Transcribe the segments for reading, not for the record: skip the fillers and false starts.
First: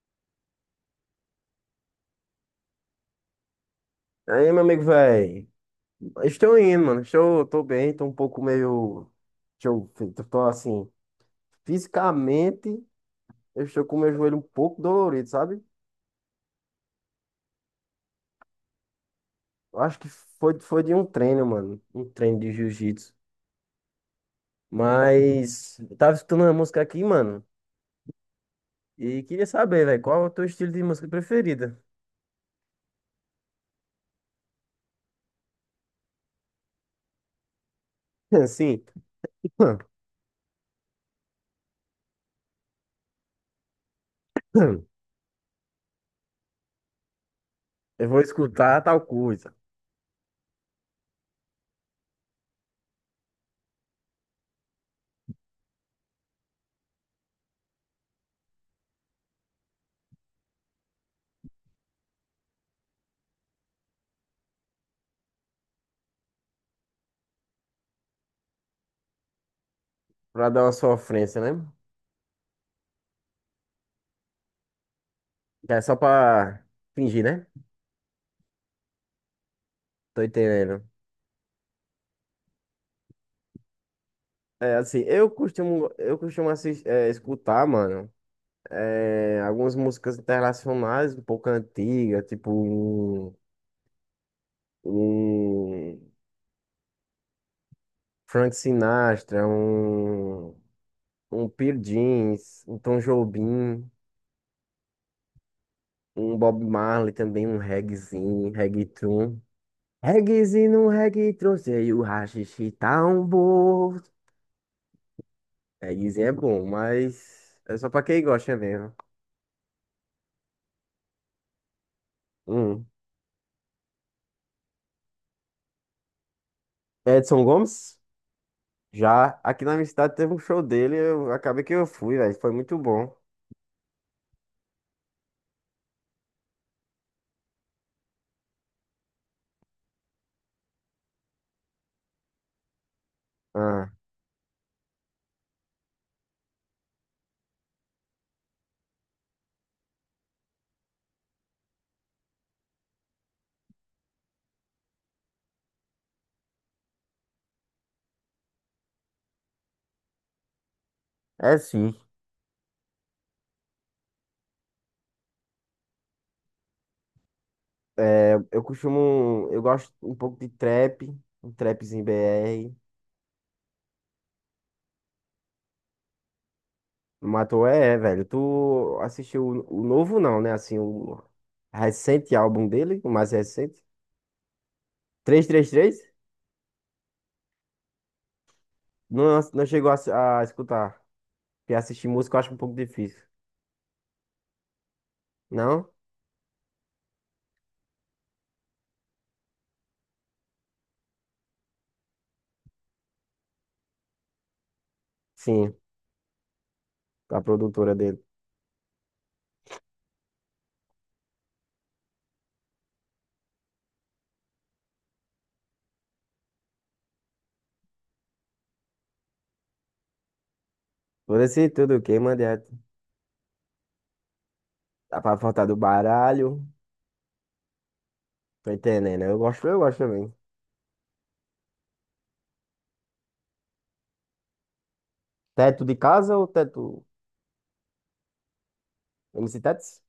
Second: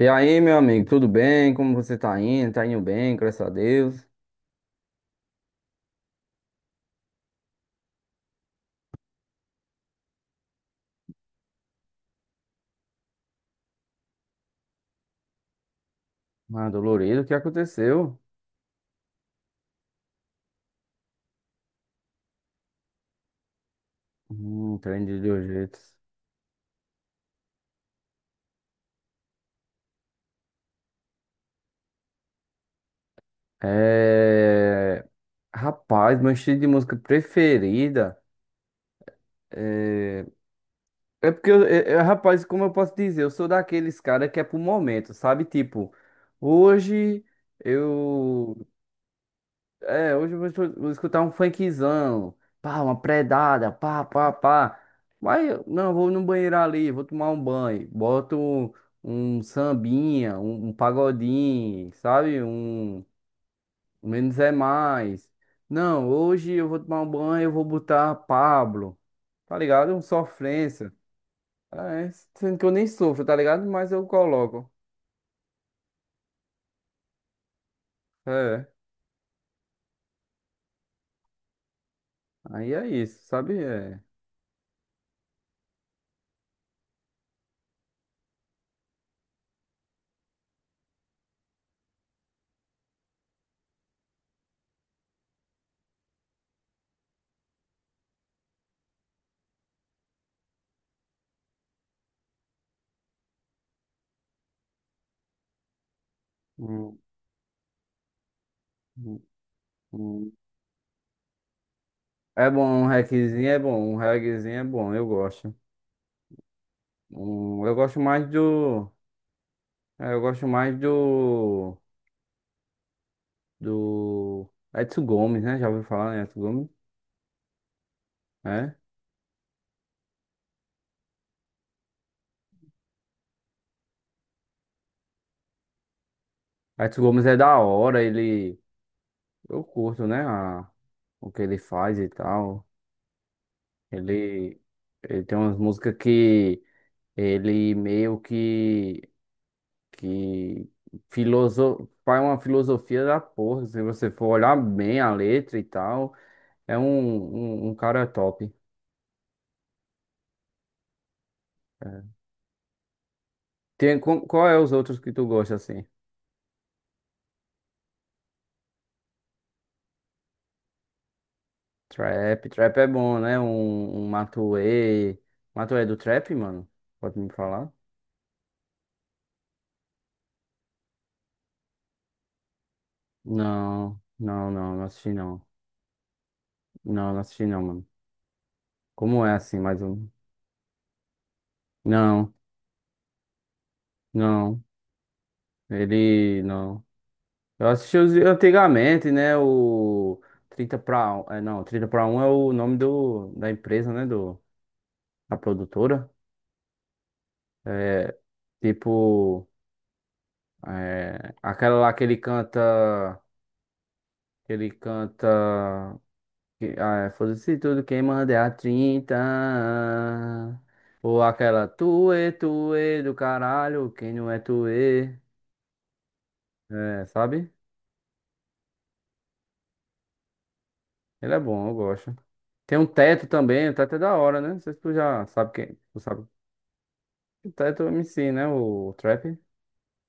E aí, meu amigo, tudo bem? Como você tá indo? Tá indo bem, graças a Deus. Aí, meu amigo, velho, estou indo, mano. Tô bem, tô um pouco meio. Estou, tô tô assim, fisicamente, eu estou com o meu joelho um pouco dolorido, sabe? Ah, dolorido, o que aconteceu? Eu acho que foi de um treino, mano. Um treino de jiu-jitsu. Aprendi de dois Mas, jeitos. eu tava escutando uma música aqui, mano, e queria saber, velho, qual é o teu estilo de música preferida? É... Rapaz, meu estilo de música preferida Assim, é... é porque, eu, rapaz, como eu posso dizer, eu sou daqueles cara que é pro momento, sabe? Tipo, hoje eu vou eu escutar tal coisa, hoje eu vou, vou escutar um funkzão, pá, uma predada, pá, pá, pá. Mas eu- não, vou no banheiro ali, vou tomar um banho, boto um sambinha, um pagodinho, sabe? Um menos é mais. Não, hoje eu vou tomar um banho, eu vou botar Pablo, tá ligado? Um pra dar uma sofrência. sofrência, né? É, sendo que eu nem sofro, tá ligado? Mas eu coloco. Que é só pra fingir, né? É, Tô entendendo. aí é isso, sabe? É. É, assim, eu costumo assistir escutar, mano, algumas músicas internacionais um pouco antigas, tipo um, um Frank Sinatra, um Pearl Jeans, um Tom Jobim, um Bob Hum, Marley também, um reggaezinho, um hum, reggaeton. hum. Reggaezinho, um reggaeton, sei o É bom, haxixe um tá um reggaezinho é bom, um bom. reggaezinho é bom, eu gosto. Reggaezinho é bom, mas Eu é só gosto pra quem mais gosta do. mesmo. É, eu gosto mais do. Hum. Do. Edson Gomes, né? Já ouviu falar em Edson Gomes? Edson Gomes? É. Já aqui na minha cidade teve um show dele, eu acabei que eu fui, velho. Foi muito bom. Edson Gomes é da hora, ele. Eu curto, né? O que ele faz e tal. Ah, Ele. Ele tem umas músicas que. Ele meio que. Que. Faz uma filosofia da porra, se você for olhar bem a letra e tal. É um, um cara top. é sim. É. Tem, qual é os outros que tu gosta, assim? É, eu costumo. Eu gosto um pouco de trap, um trapzinho Trap, BR. trap é bom, né? Um Matuê. Matuê é do trap, mano? Pode me Matou falar? é, velho. Tu assistiu o novo, não, né? Assim, o recente álbum dele, o mais recente. Não, não, não, não assisti não. 333. Não, não assisti não, mano. Como é Não, assim, não mais chegou a, um? A escutar. Porque assistir Não, música eu acho um pouco difícil. não, Não? ele não. Eu assisti os antigamente, né? O Trinta pra um, é, não, Trinta pra um é o nome do, da empresa, né? Do, da Sim, produtora. a produtora É, dele. tipo. É, aquela lá que ele canta. Que ele canta. Que, ah, é, foda-se tudo quem manda é a trinta. Ou Por aquela esse tudo quem tuê, manda. tuê do caralho, quem não é tuê. Dá pra faltar do baralho. É, sabe? Tô entendendo. Eu gosto também. Ele é bom, eu gosto. Tem um teto também, o teto é da hora, né? Não sei se tu já sabe quem. Teto de Tu sabe. casa ou teto. O teto é o MC, né? O trap. MC Tetos?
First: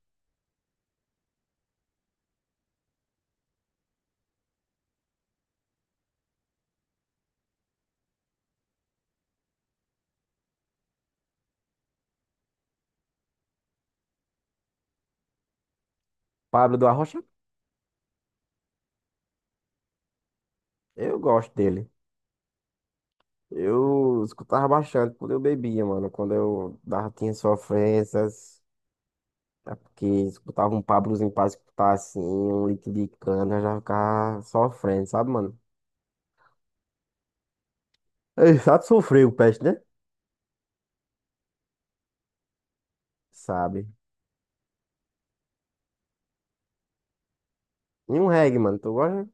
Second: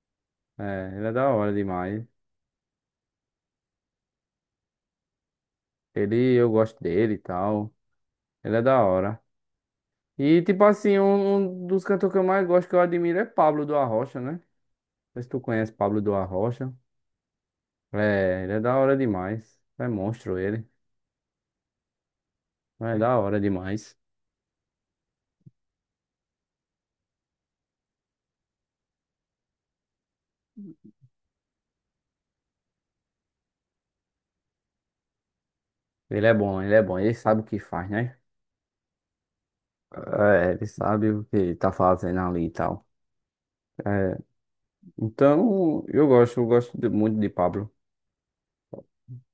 É, ele é da hora demais. Ele, eu gosto dele e tal. Ele é da hora. E, tipo assim, um dos cantores que eu mais gosto, que eu admiro, é Pablo do Arrocha, né? Não sei se tu conhece Pablo do Arrocha. Pablo do Arrocha? É, ele é da hora demais. É monstro ele. Eu gosto dele. É da hora demais. Eu escutava bastante quando eu bebia, mano. Quando eu dava, tinha sofrências. É porque escutava um Pablozinho pra escutar assim, um litro de cana, já ficava sofrendo, sabe, mano? Ele é bom, ele é bom. Ele sabe o que faz, né? Ei, sabe sofrer o peste, né? É, ele sabe o que tá fazendo ali e tal. Sabe. É, então, eu gosto muito de Pablo. E um reggae, mano. Tu gosta?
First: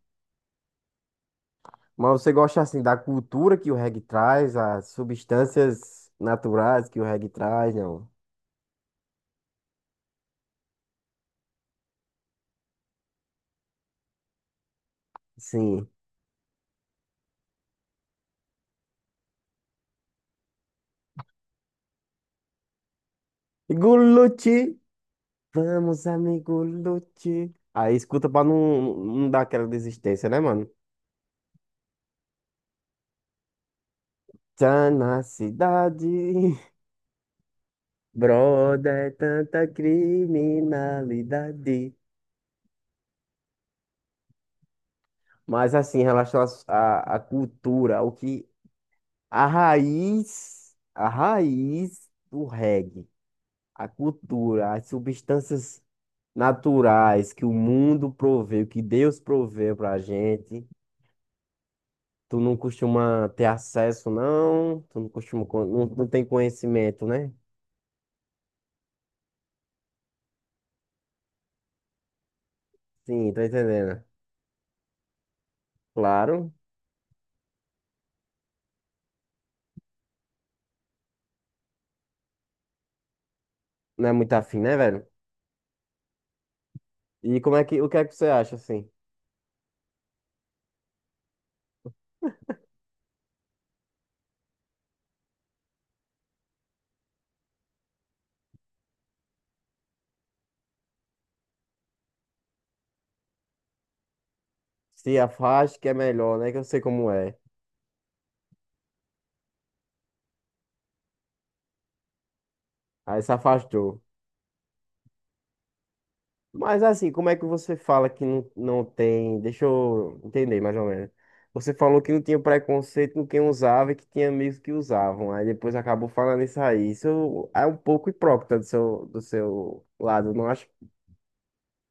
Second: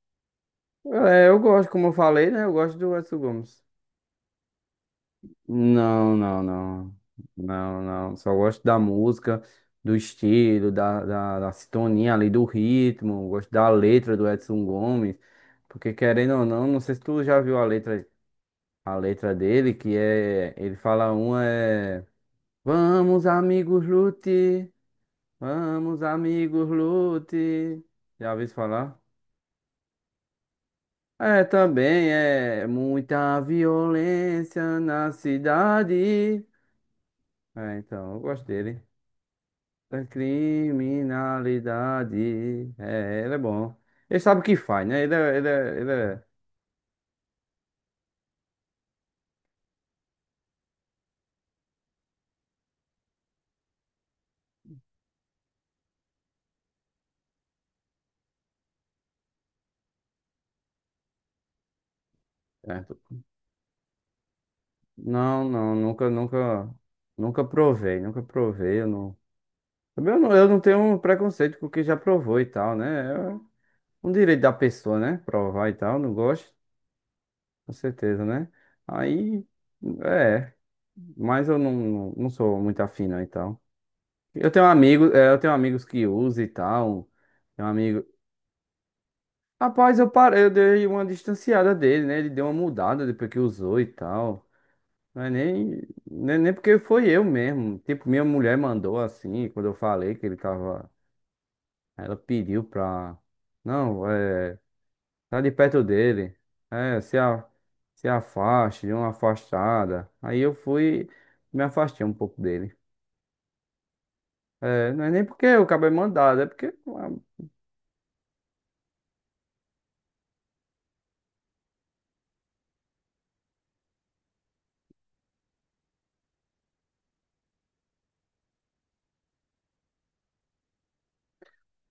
É, eu gosto, como eu Mas falei, você né? Eu gosta gosto assim da do Edson cultura Gomes. que o reggae traz, as substâncias Não, não, naturais não. que o reggae traz, Não, não? não. Só gosto da música, do estilo, da sintonia ali, do ritmo. Gosto da letra do Edson Gomes. Sim. Porque querendo ou não, não sei se tu já viu a letra dele, que é. Ele fala uma é. Vamos, amigos, lute. Guluti, Vamos, vamos, amigo amigos, Lute. lute. Aí escuta Já pra ouviu isso não, falar? não dar aquela desistência, né, mano? É, também é muita violência Tá na na cidade, cidade. É, então, eu gosto dele. brother, é tanta Da criminalidade. criminalidade. É, ele é bom. Ele sabe o que faz, né? Ele é, ele Mas é, ele assim, em é... relação à cultura, o que a raiz do reggae, a cultura, as substâncias naturais que o mundo proveu, que Deus proveu pra gente. Tu não Certo. costuma ter acesso, não? Tu não costuma, Não, não, não nunca, tem nunca, conhecimento, né? nunca provei, nunca provei. Eu não, também eu não tenho um preconceito com quem já provou e tal, né? Sim, É tô entendendo. um direito da pessoa, né? Provar e tal, não Claro, gosto, com certeza, né? Aí, é, mas eu não, não, não sou muito afim, não, e tal. não é muito Eu afim, tenho né, velho? amigos, é, eu tenho amigos que usam e tal. E como é Tem um que, o que é amigo, que você acha, assim? rapaz, eu parei, eu dei uma distanciada dele, né? Ele deu uma mudada depois que usou e tal. Mas nem porque foi eu mesmo. Tipo, minha mulher mandou assim, quando eu falei que ele tava. Ela pediu pra. Não, é, Se tá de afaste perto que é dele. melhor, né? Que eu sei É, como é. Se afaste, dê uma afastada. Aí eu fui, me afastei um pouco dele. Aí se afastou. É, não é nem porque o cabo é mandado, é porque Mas assim, como é que você fala que não tem? Deixa eu entender mais ou menos. Você falou que não tinha preconceito com quem usava e que tinha amigos que usavam. Aí depois acabou falando isso aí. Isso é um pouco hipócrita do seu lado, não acha?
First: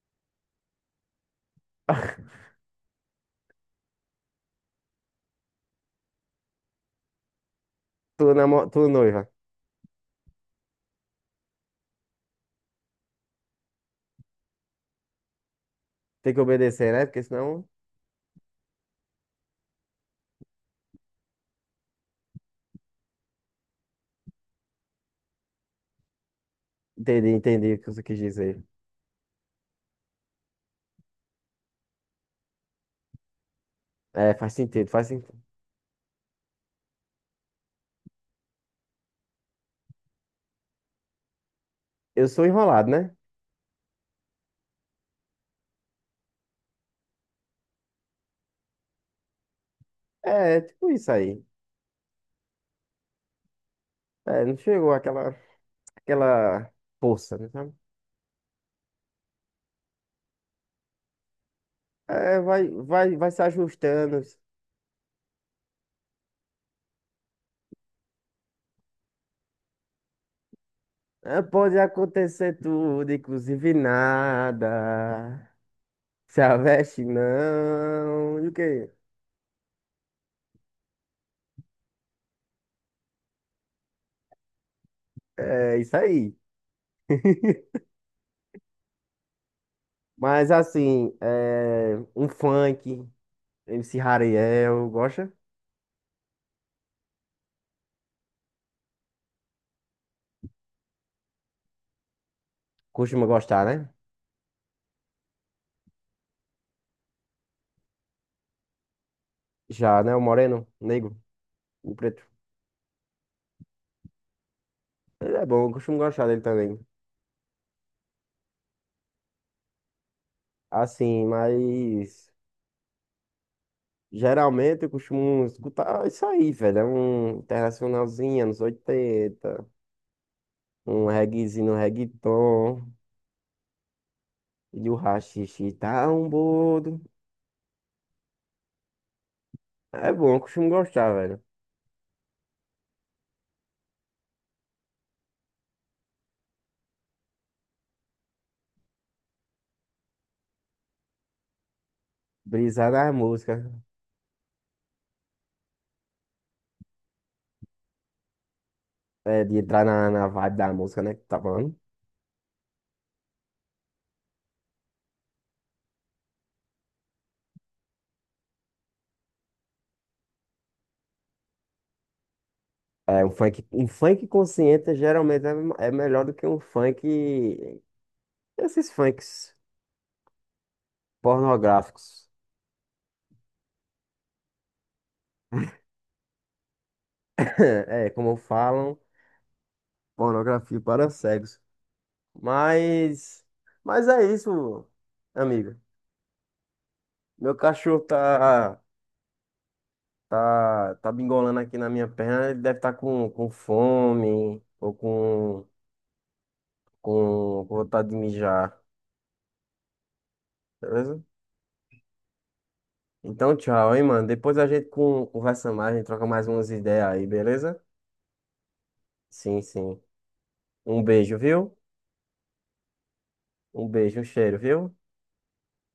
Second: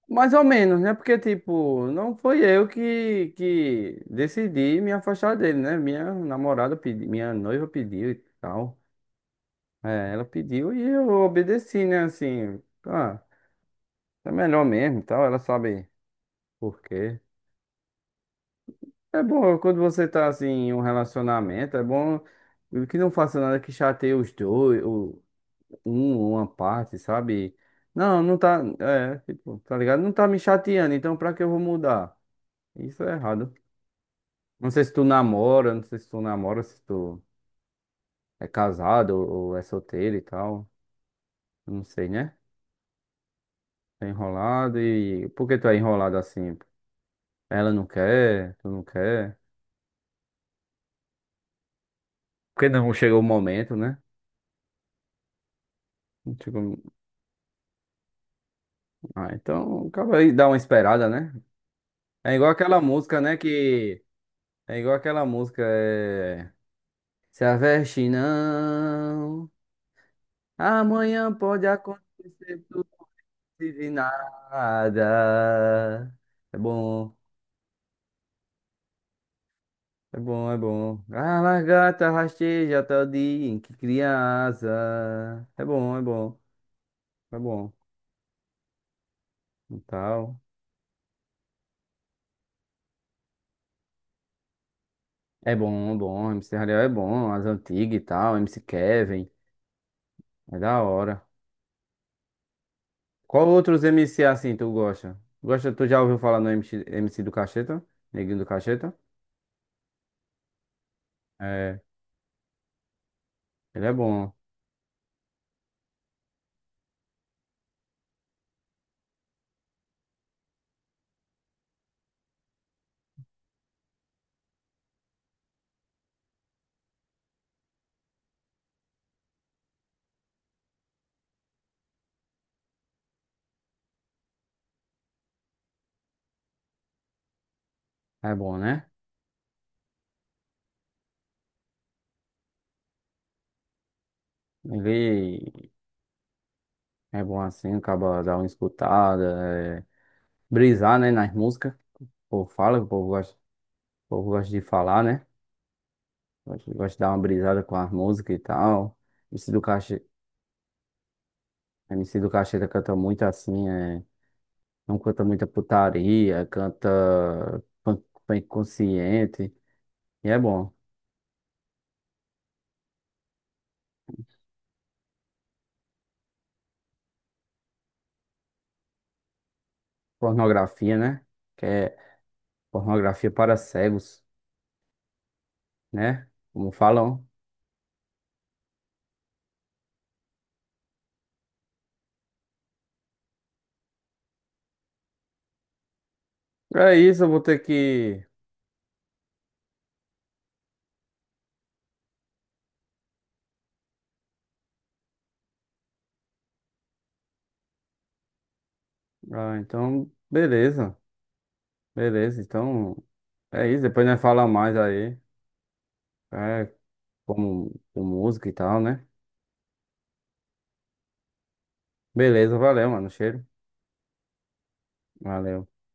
mais ou menos, né? Porque, tipo, não foi eu que decidi me afastar dele, né? Minha namorada pediu, minha noiva pediu e Tu, namo... tal. tu noiva. É, ela pediu e eu obedeci, né? Assim, ah, é melhor mesmo e tal. Ela sabe Tem que por obedecer, né? quê. Porque senão. É bom quando você tá, assim, em um relacionamento, é bom que não faça nada que chateie os dois, o, um, uma parte, Entendi, sabe? entendi o que você quis Não, não tá, dizer. é, tipo, tá ligado? Não tá me chateando, então pra que eu vou mudar? Isso é errado. É, faz Não sei sentido, se tu faz sentido. namora, não sei se tu namora, se tu é casado ou é solteiro e tal. Não sei, Eu né? sou enrolado, né? Tá enrolado e. Por que tu é enrolado assim? Ela não quer, tu não quer. É, tipo isso aí. Porque não chegou o momento, né? É, não chegou aquela, Não aquela chegou- força, né? Sabe? Ah, então acaba aí, dá uma esperada, né? É É, igual vai, aquela vai, música, vai né? se Que. ajustando. É igual aquela música. É... Se aveste não, amanhã É, pode pode acontecer acontecer tudo tudo, inclusive e nada. nada. Se a É veste bom. não. E o quê? É bom, é bom. A lagarta rasteja até o dia em que cria asa. É É isso bom, é aí. bom, é bom. E tal. Mas assim, um funk, MC Hariel, gosta? É bom, é bom. MC Hariel é bom, as antigas e tal. MC Kevin, é da hora. Costuma Qual gostar, outros né? MC assim tu gosta? Gosta, tu já ouviu falar no MC, MC do Cacheta? Neguinho do Cacheta? Já, né? O moreno, o negro, É, o preto. ele Ele é bom, eu costumo gostar dele também. Assim, mas geralmente eu costumo escutar isso aí, velho. É um internacionalzinho, anos 80, um reguezinho, um reggaeton, e o haxixe tá um bodo. é bom, né? É bom, eu costumo gostar, velho. Ele é bom assim, acaba dar uma escutada, é, brisar, né, nas músicas. O povo fala, Brisar na música, o povo gosta de falar, né? Gosto, gosto de dar uma brisada com as músicas e tal. MC de do entrar Caixa, na, vibe da música, né, que tá falando. MC do Caixeta canta muito assim, é, não canta muita putaria, canta punk, punk consciente. E é bom. É, um funk consciente geralmente é melhor do que um funk. Esses funks Pornografia, né? Que é pornográficos. pornografia para cegos, né? Como falam. É, como falam, pornografia para cegos. Mas, mas, é isso, amigo. É isso, eu vou Meu ter cachorro que. tá bingolando aqui na minha perna. Ele deve estar com fome ou com vontade de mijar, Ah, então, beleza. beleza? Beleza, então. Então, É isso, tchau, hein, depois nós mano. falamos Depois a mais gente aí. Conversa mais, a gente troca mais umas É, ideias aí, como, beleza? com música e tal, né? Sim, sim. Um beijo, viu? Beleza, valeu, mano. Cheiro. Um beijo, um cheiro, viu? Valeu. Tamo